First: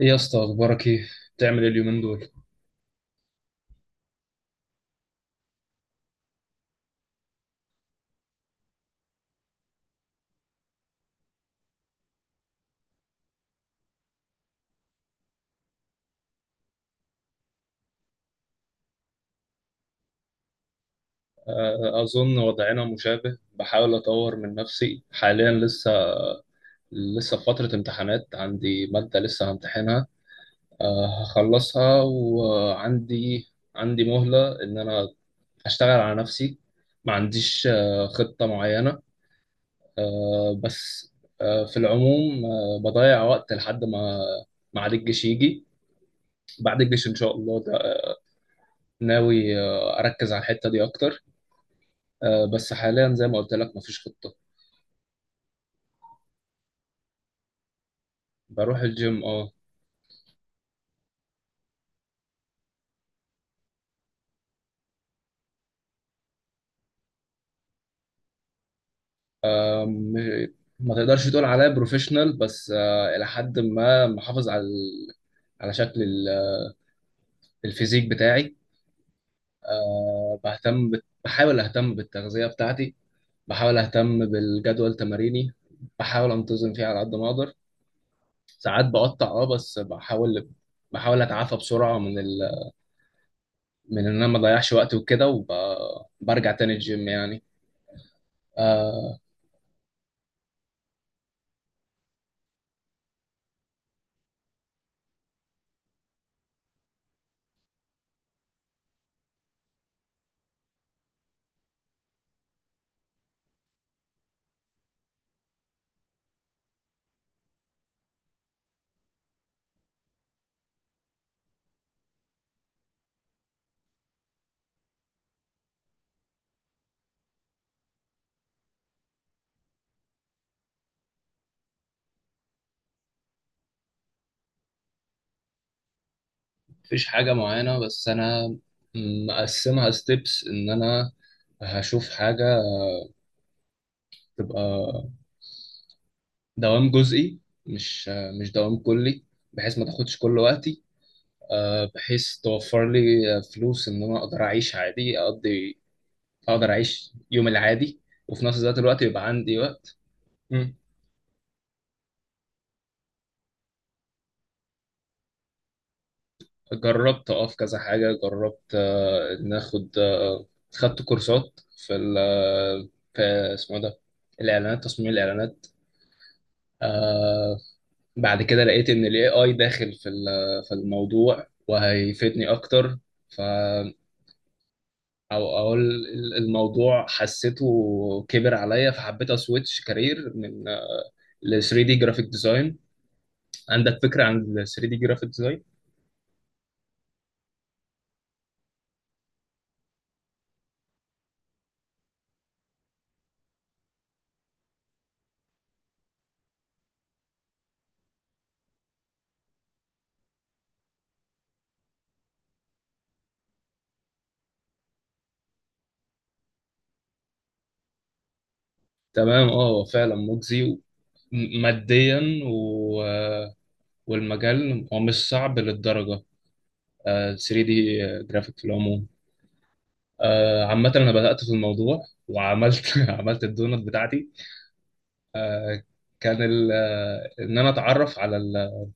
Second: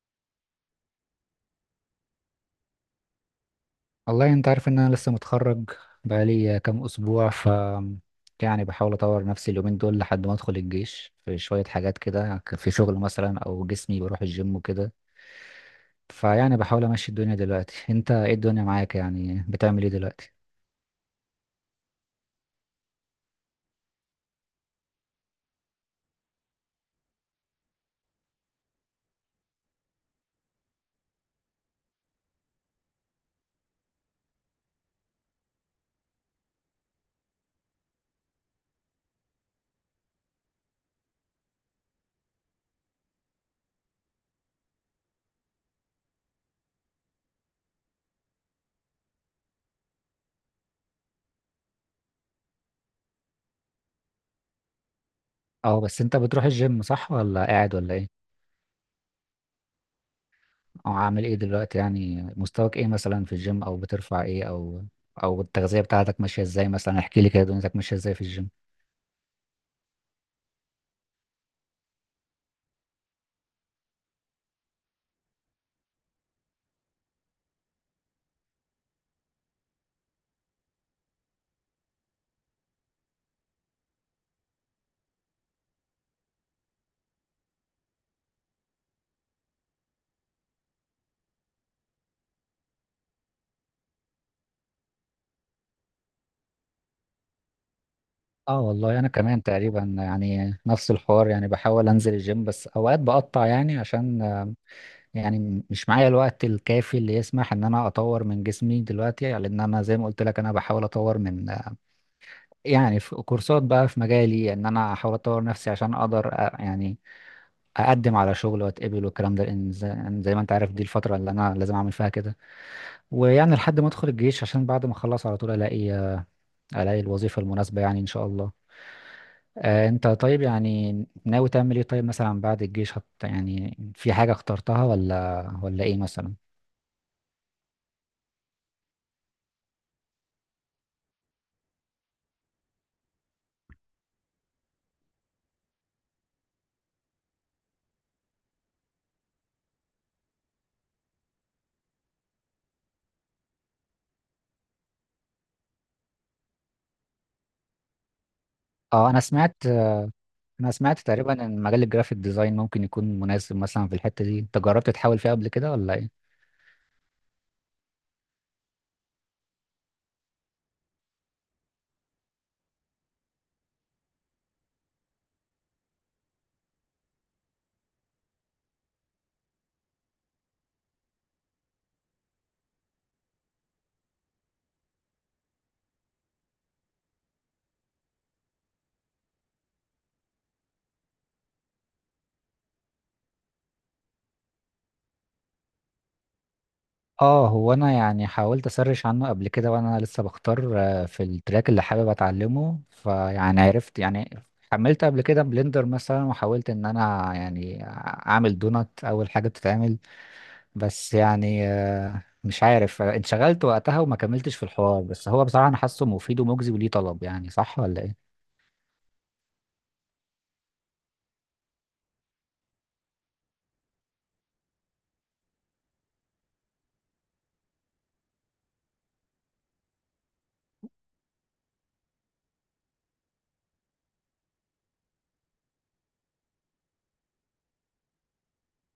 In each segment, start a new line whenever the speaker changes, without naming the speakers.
إيه يا اسطى، اخبارك ايه؟ بتعمل إيه اليومين دول؟
والله انت عارف ان انا لسه متخرج بقالي كام اسبوع يعني بحاول اطور نفسي اليومين دول لحد ما ادخل الجيش في شوية حاجات كده، في شغل مثلا او جسمي بروح الجيم وكده. فيعني بحاول امشي الدنيا دلوقتي. انت ايه الدنيا معاك؟ يعني بتعمل ايه دلوقتي؟
اظن وضعنا مشابه، بحاول اطور من نفسي حاليا. لسه في فترة امتحانات، عندي مادة لسه همتحنها. هخلصها، وعندي مهلة ان انا اشتغل على نفسي. ما عنديش خطة معينة. بس في العموم بضيع وقت لحد ما ما عاد الجيش يجي. بعد الجيش ان شاء الله ده ناوي اركز على الحتة دي اكتر. بس حاليا زي ما قلت لك، مفيش خطة.
اه، بس انت بتروح الجيم صح ولا قاعد ولا ايه؟
بروح الجيم، اه.
او عامل ايه دلوقتي؟ يعني مستواك ايه مثلا في الجيم، او بترفع ايه، او التغذية بتاعتك ماشية ازاي؟ مثلا احكي لي كده دنيتك ماشية ازاي في الجيم.
آه، م- ما تقدرش تقول عليا بروفيشنال، بس إلى حد ما محافظ على شكل الفيزيك بتاعي. بحاول أهتم بالتغذية بتاعتي، بحاول أهتم بالجدول تماريني، بحاول أنتظم فيه على قد ما أقدر. ساعات بقطع، اه، بس بحاول، أتعافى بسرعة من إن أنا ما أضيعش وقت وكده، وبرجع تاني الجيم يعني.
اه والله انا
آه،
كمان تقريبا يعني نفس الحوار. يعني بحاول انزل الجيم بس اوقات بقطع، يعني عشان يعني مش معايا الوقت الكافي اللي يسمح ان انا اطور من جسمي دلوقتي، يعني لان انا زي ما قلت لك انا بحاول اطور من يعني في كورسات بقى في مجالي ان انا احاول اطور نفسي عشان اقدر، يعني اقدم على شغل واتقبل والكلام ده، لان زي يعني زي ما انت عارف دي الفترة اللي انا لازم اعمل فيها كده. ويعني لحد ما ادخل الجيش، عشان بعد ما اخلص على طول الاقي الاقي الوظيفة المناسبة يعني ان شاء الله. انت طيب يعني ناوي تعمل ايه طيب مثلا بعد الجيش؟ يعني في حاجة اخترتها ولا ايه مثلا؟
مفيش حاجة معينة، بس أنا مقسمها ستيبس إن أنا هشوف حاجة تبقى دوام جزئي، مش مش دوام كلي، بحيث ما تاخدش كل وقتي. بحيث توفر لي فلوس إن أنا أقدر أعيش عادي، أقدر أعيش يوم العادي، وفي نفس ذات الوقت
اه
يبقى عندي وقت.
انا
مم.
سمعت تقريبا ان مجال الجرافيك ديزاين ممكن يكون مناسب مثلا في الحتة دي. انت جربت تحاول فيها قبل كده ولا ايه؟
جربت أقف كذا حاجة، جربت إن آخد خدت كورسات في ال آه، في، اسمه إيه ده، الإعلانات، تصميم الإعلانات. آه، بعد كده لقيت ان الاي اي داخل في الموضوع وهيفيدني اكتر. ف او اقول الموضوع حسيته كبر عليا، فحبيت اسويتش كارير ل 3 دي جرافيك ديزاين. عندك فكرة عن ال 3 دي جرافيك ديزاين؟
اه، هو انا يعني حاولت اسرش عنه قبل كده وانا لسه بختار في التراك اللي حابب اتعلمه. فيعني عرفت يعني حملت قبل كده بلندر مثلا، وحاولت ان انا يعني اعمل دونات اول حاجة بتتعمل، بس يعني مش عارف انشغلت وقتها وما كملتش في الحوار. بس هو بصراحة أنا حاسه مفيد ومجزي وليه طلب، يعني صح ولا إيه؟
تمام، اه، هو فعلا مجزي ماديا و... والمجال هو مش صعب للدرجة. 3 دي جرافيك في العموم. عامة أنا بدأت في الموضوع، وعملت عملت الدونت بتاعتي. كان ان انا اتعرف على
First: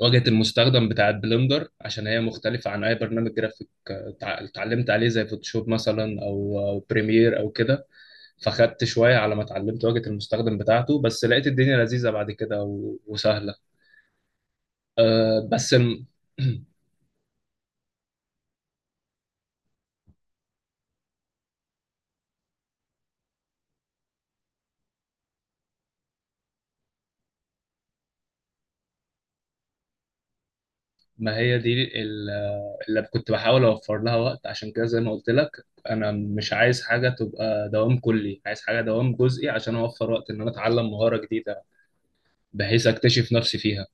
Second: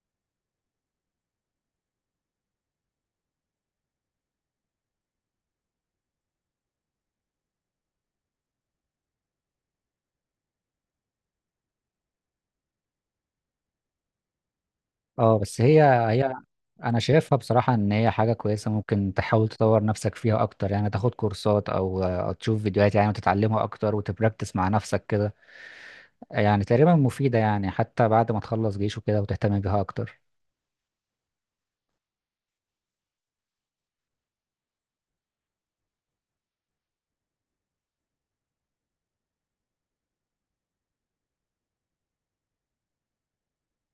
واجهه المستخدم بتاعه بلندر، عشان هي مختلفه عن اي برنامج جرافيك اتعلمت عليه زي فوتوشوب مثلا أو بريمير او كده. فخدت شويه على ما اتعلمت واجهه المستخدم بتاعته، بس لقيت الدنيا لذيذه بعد كده وسهله. آه،
أه بس
بس
هي
الم-
هي أنا شايفها بصراحة إن هي حاجة كويسة، ممكن تحاول تطور نفسك فيها أكتر، يعني تاخد كورسات أو أو تشوف فيديوهات يعني، وتتعلمها أكتر وتبراكتس مع نفسك كده. يعني تقريبا مفيدة يعني حتى بعد ما تخلص جيش وكده وتهتم بيها أكتر.
ما هي دي اللي كنت بحاول اوفر لها وقت، عشان كده زي ما قلت لك انا مش عايز حاجه تبقى دوام كلي، عايز حاجه دوام جزئي عشان اوفر وقت ان انا اتعلم مهاره جديده بحيث اكتشف نفسي فيها.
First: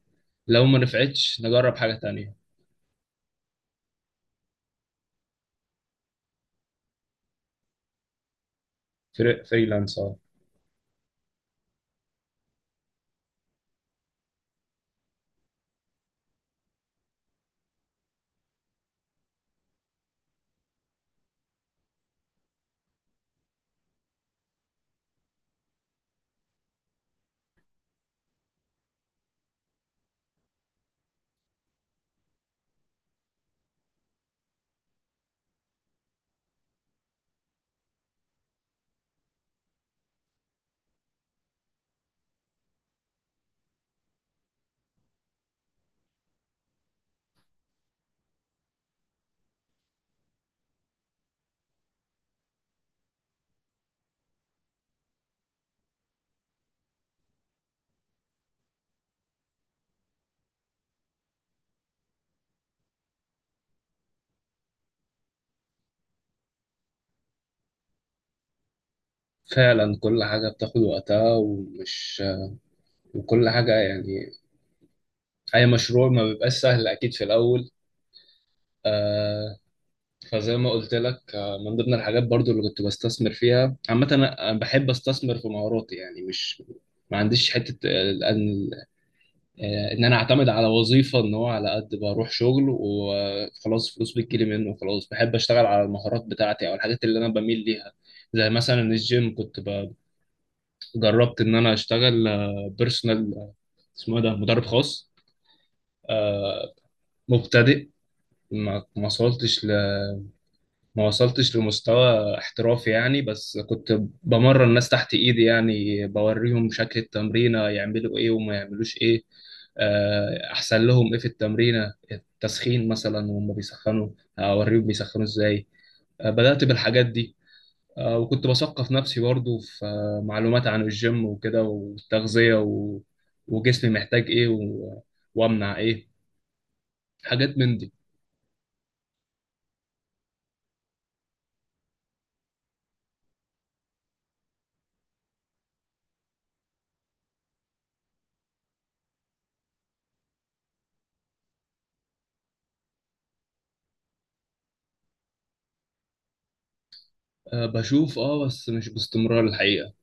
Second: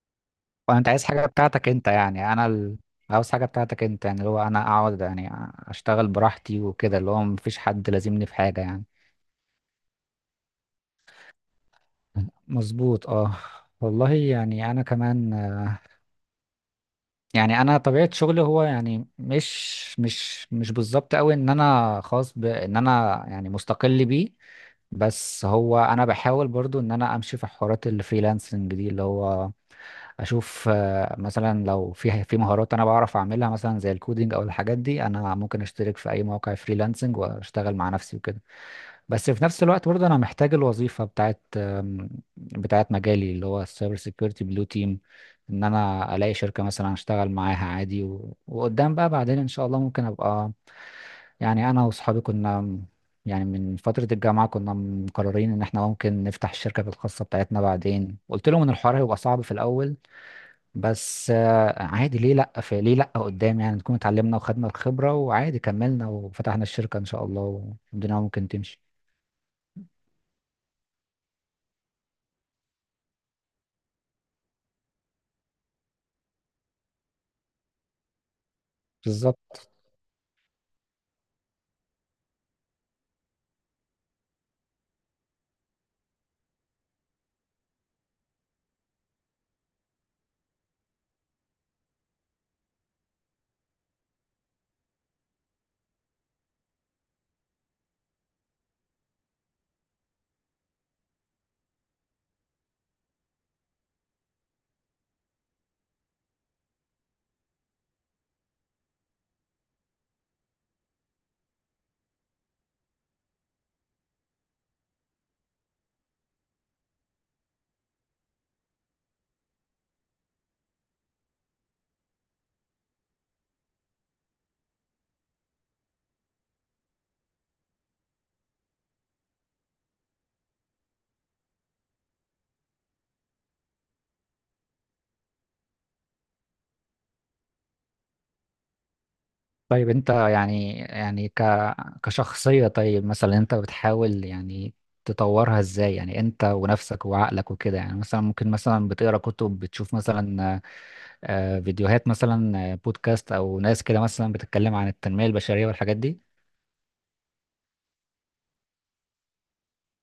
لو ما
وانت عايز حاجه
نفعتش
بتاعتك
نجرب
انت،
حاجة
يعني
تانية.
انا عاوز حاجه بتاعتك انت يعني، اللي هو انا اقعد يعني اشتغل براحتي وكده، اللي هو مفيش حد لازمني في حاجه يعني.
فريلانس، اه.
مظبوط اه. والله يعني انا كمان، يعني انا طبيعه شغلي هو يعني مش بالظبط قوي ان انا خاص بان انا يعني مستقل بيه. بس هو انا بحاول برضو ان انا امشي في حوارات الفريلانسنج دي، اللي هو اشوف مثلا لو في مهارات انا بعرف اعملها مثلا زي الكودينج او الحاجات دي، انا ممكن اشترك في اي موقع فريلانسنج واشتغل مع نفسي وكده. بس في نفس الوقت برضه انا محتاج الوظيفه بتاعت مجالي اللي هو السايبر سيكيورتي بلو تيم. ان انا الاقي شركه مثلا اشتغل معاها عادي، وقدام بقى بعدين ان شاء الله ممكن ابقى، يعني انا واصحابي كنا يعني من فترة الجامعة كنا مقررين إن إحنا ممكن نفتح الشركة الخاصة بتاعتنا بعدين. قلت لهم إن الحوار هيبقى صعب في الأول، بس عادي ليه لأ، في ليه لأ قدام يعني نكون اتعلمنا وخدنا الخبرة وعادي كملنا وفتحنا الشركة إن شاء الله والدنيا ممكن تمشي.
فعلا، كل حاجة بتاخد وقتها، وكل حاجة يعني أي مشروع ما بيبقاش سهل أكيد في الأول. آه.
بالظبط.
فزي ما قلت لك، آه، من ضمن الحاجات برضو اللي كنت بستثمر فيها عامة، أنا بحب أستثمر في مهاراتي، يعني مش، ما عنديش حتة، ان انا اعتمد على وظيفه ان هو على قد بروح شغل وخلاص فلوس بتجيلي منه وخلاص. بحب اشتغل على المهارات بتاعتي او الحاجات اللي انا بميل ليها. زي مثلا الجيم، جربت ان انا اشتغل بيرسونال، اسمه إيه ده، مدرب خاص مبتدئ. ما ما وصلتش ما وصلتش لمستوى احترافي يعني، بس كنت بمرن ناس تحت ايدي يعني، بوريهم شكل التمرينة يعملوا ايه وما يعملوش ايه. احسن لهم ايه في التمرينة، التسخين مثلا وهم بيسخنوا، اوريهم بيسخنوا ازاي. بدأت بالحاجات دي. وكنت بثقف نفسي برضو في معلومات عن الجيم وكده، والتغذية و... وجسمي محتاج ايه و... وامنع ايه، حاجات من دي.
طيب أنت يعني يعني كشخصية طيب مثلا أنت بتحاول يعني تطورها إزاي يعني أنت ونفسك وعقلك وكده؟ يعني مثلا ممكن مثلا بتقرأ كتب، بتشوف مثلا فيديوهات مثلا، بودكاست أو ناس كده مثلا بتتكلم عن التنمية البشرية والحاجات دي؟
بشوف، اه، بس مش باستمرار الحقيقة.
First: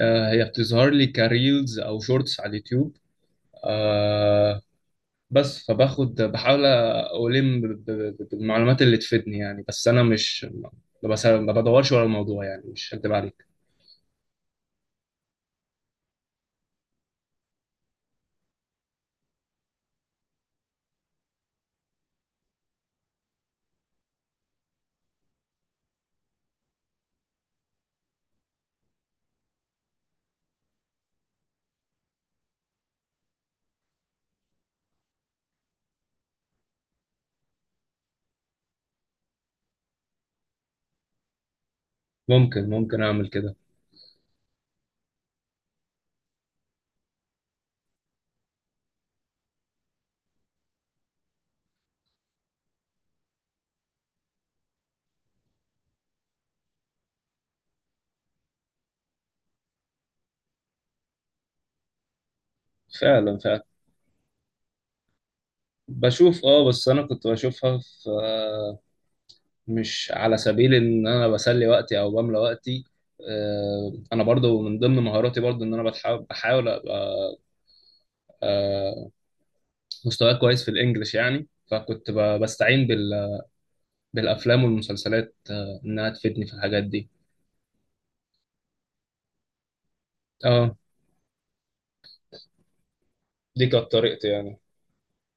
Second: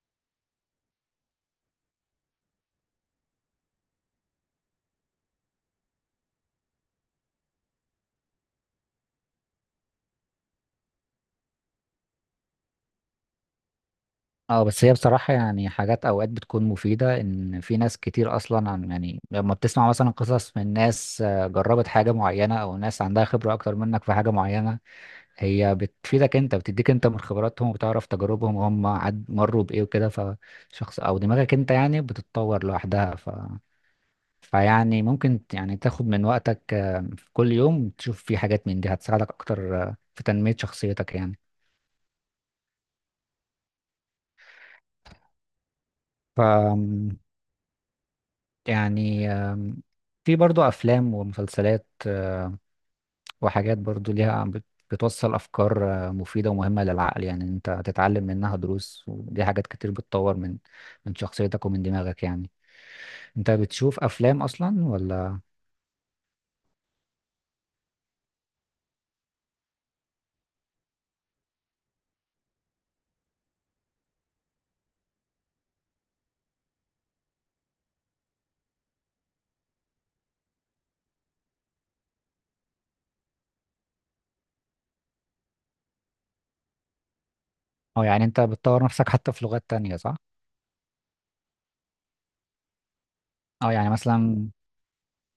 هي بتظهر لي كريلز او شورتس على اليوتيوب. آه، بس فباخد، بحاول الم ب- ب- بالمعلومات اللي تفيدني يعني، بس انا مش، ما بدورش ورا الموضوع يعني، مش هكدب عليك.
اه بس هي بصراحة يعني حاجات اوقات بتكون مفيدة، ان في ناس كتير اصلا عن يعني لما بتسمع مثلا قصص من ناس جربت حاجة معينة او ناس عندها خبرة اكتر منك في حاجة معينة، هي بتفيدك انت، بتديك انت من خبراتهم وبتعرف تجاربهم وهم عد مروا بايه وكده، فشخص او دماغك انت يعني بتتطور لوحدها. ف فيعني ممكن يعني تاخد من وقتك في كل يوم تشوف في حاجات من دي، هتساعدك اكتر في تنمية شخصيتك
ممكن اعمل كده.
يعني. يعني في برضو أفلام ومسلسلات وحاجات برضو ليها بتوصل أفكار مفيدة ومهمة للعقل، يعني أنت هتتعلم منها دروس، ودي حاجات كتير بتطور من من شخصيتك ومن دماغك يعني.
فعلا،
أنت
فعلا.
بتشوف أفلام أصلا ولا؟
بشوف، اه، بس انا كنت بشوفها في، مش على سبيل ان انا بسلي وقتي او بملى وقتي. انا برضو من ضمن مهاراتي برضو ان انا بحاول ابقى آه، مستواي كويس في الانجليش يعني، بستعين بالافلام والمسلسلات انها تفيدني في الحاجات دي.
أه يعني أنت بتطور نفسك حتى في لغات تانية صح؟
اه، دي
أه يعني
كانت طريقتي
مثلا،
يعني.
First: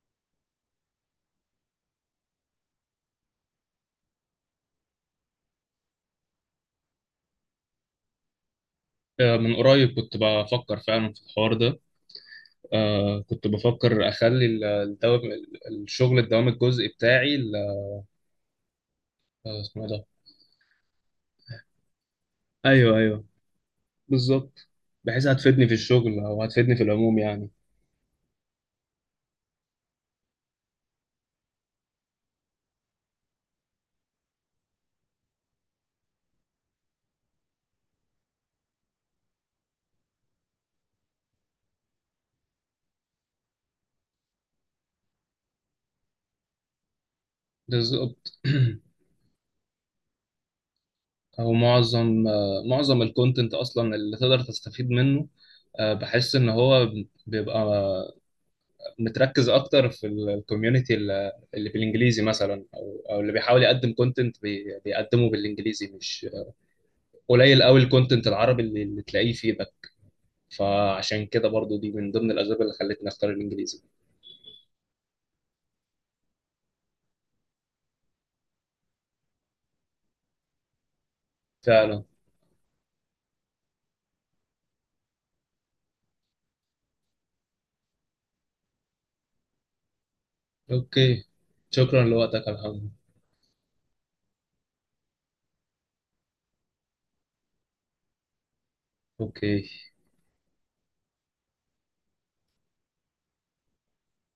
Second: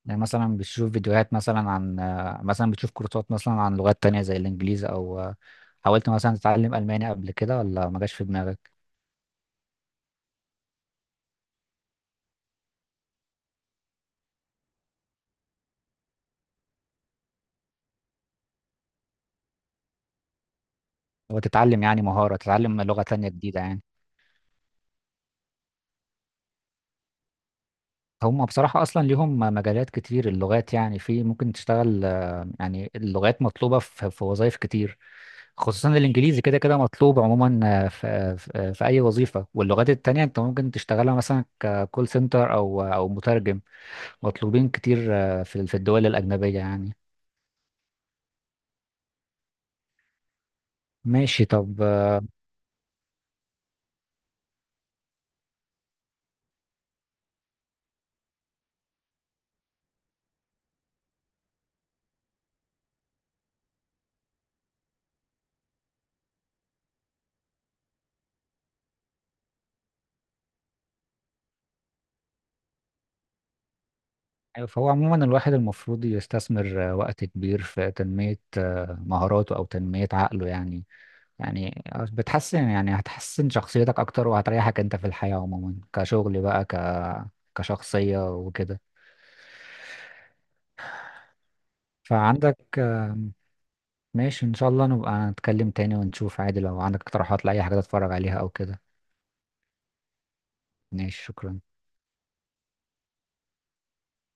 يعني مثلا بتشوف فيديوهات مثلا عن، مثلا بتشوف كورسات مثلا عن لغات تانية زي الإنجليزي أو حاولت مثلا تتعلم ألماني قبل كده ولا ما جاش في دماغك؟
من قريب كنت بفكر فعلا في الحوار ده. آه، كنت بفكر اخلي الدوام الجزئي بتاعي، اسمه إيه ده.
وتتعلم يعني مهارة، تتعلم
ايوه،
لغة
ايوه،
تانية جديدة يعني.
بالظبط، بحيث هتفيدني في الشغل او هتفيدني في العموم يعني.
هم بصراحة أصلا ليهم مجالات كتير اللغات يعني، في ممكن تشتغل يعني اللغات مطلوبة في وظائف كتير. خصوصا الإنجليزي كده كده مطلوب عموما في أي وظيفة. واللغات التانية أنت ممكن تشتغلها مثلا ككول سنتر أو مترجم. مطلوبين كتير في في الدول الأجنبية يعني.
بالظبط.
ماشي
او
طب.
معظم آه معظم الكونتنت اصلا اللي تقدر تستفيد منه، بحس ان هو بيبقى متركز اكتر في الكوميونتي اللي بالانجليزي مثلا، او اللي بيحاول يقدم كونتنت بيقدمه بالانجليزي، مش قليل قوي الكونتنت العربي اللي تلاقيه فيه ده. فعشان كده برضو دي من ضمن الاسباب اللي خلتني اختار الانجليزي.
فهو عموما الواحد المفروض يستثمر وقت كبير في تنمية مهاراته أو تنمية عقله يعني. يعني
فعلا.
بتحسن، يعني هتحسن شخصيتك اكتر وهتريحك انت في الحياة عموما كشغل بقى، كشخصية وكده.
اوكي، شكرا لوقتك يا
فعندك
محمد.
ماشي ان شاء الله نبقى نتكلم تاني، ونشوف عادي لو عندك اقتراحات لأي حاجة تتفرج عليها او كده.
اوكي.
ماشي شكرا.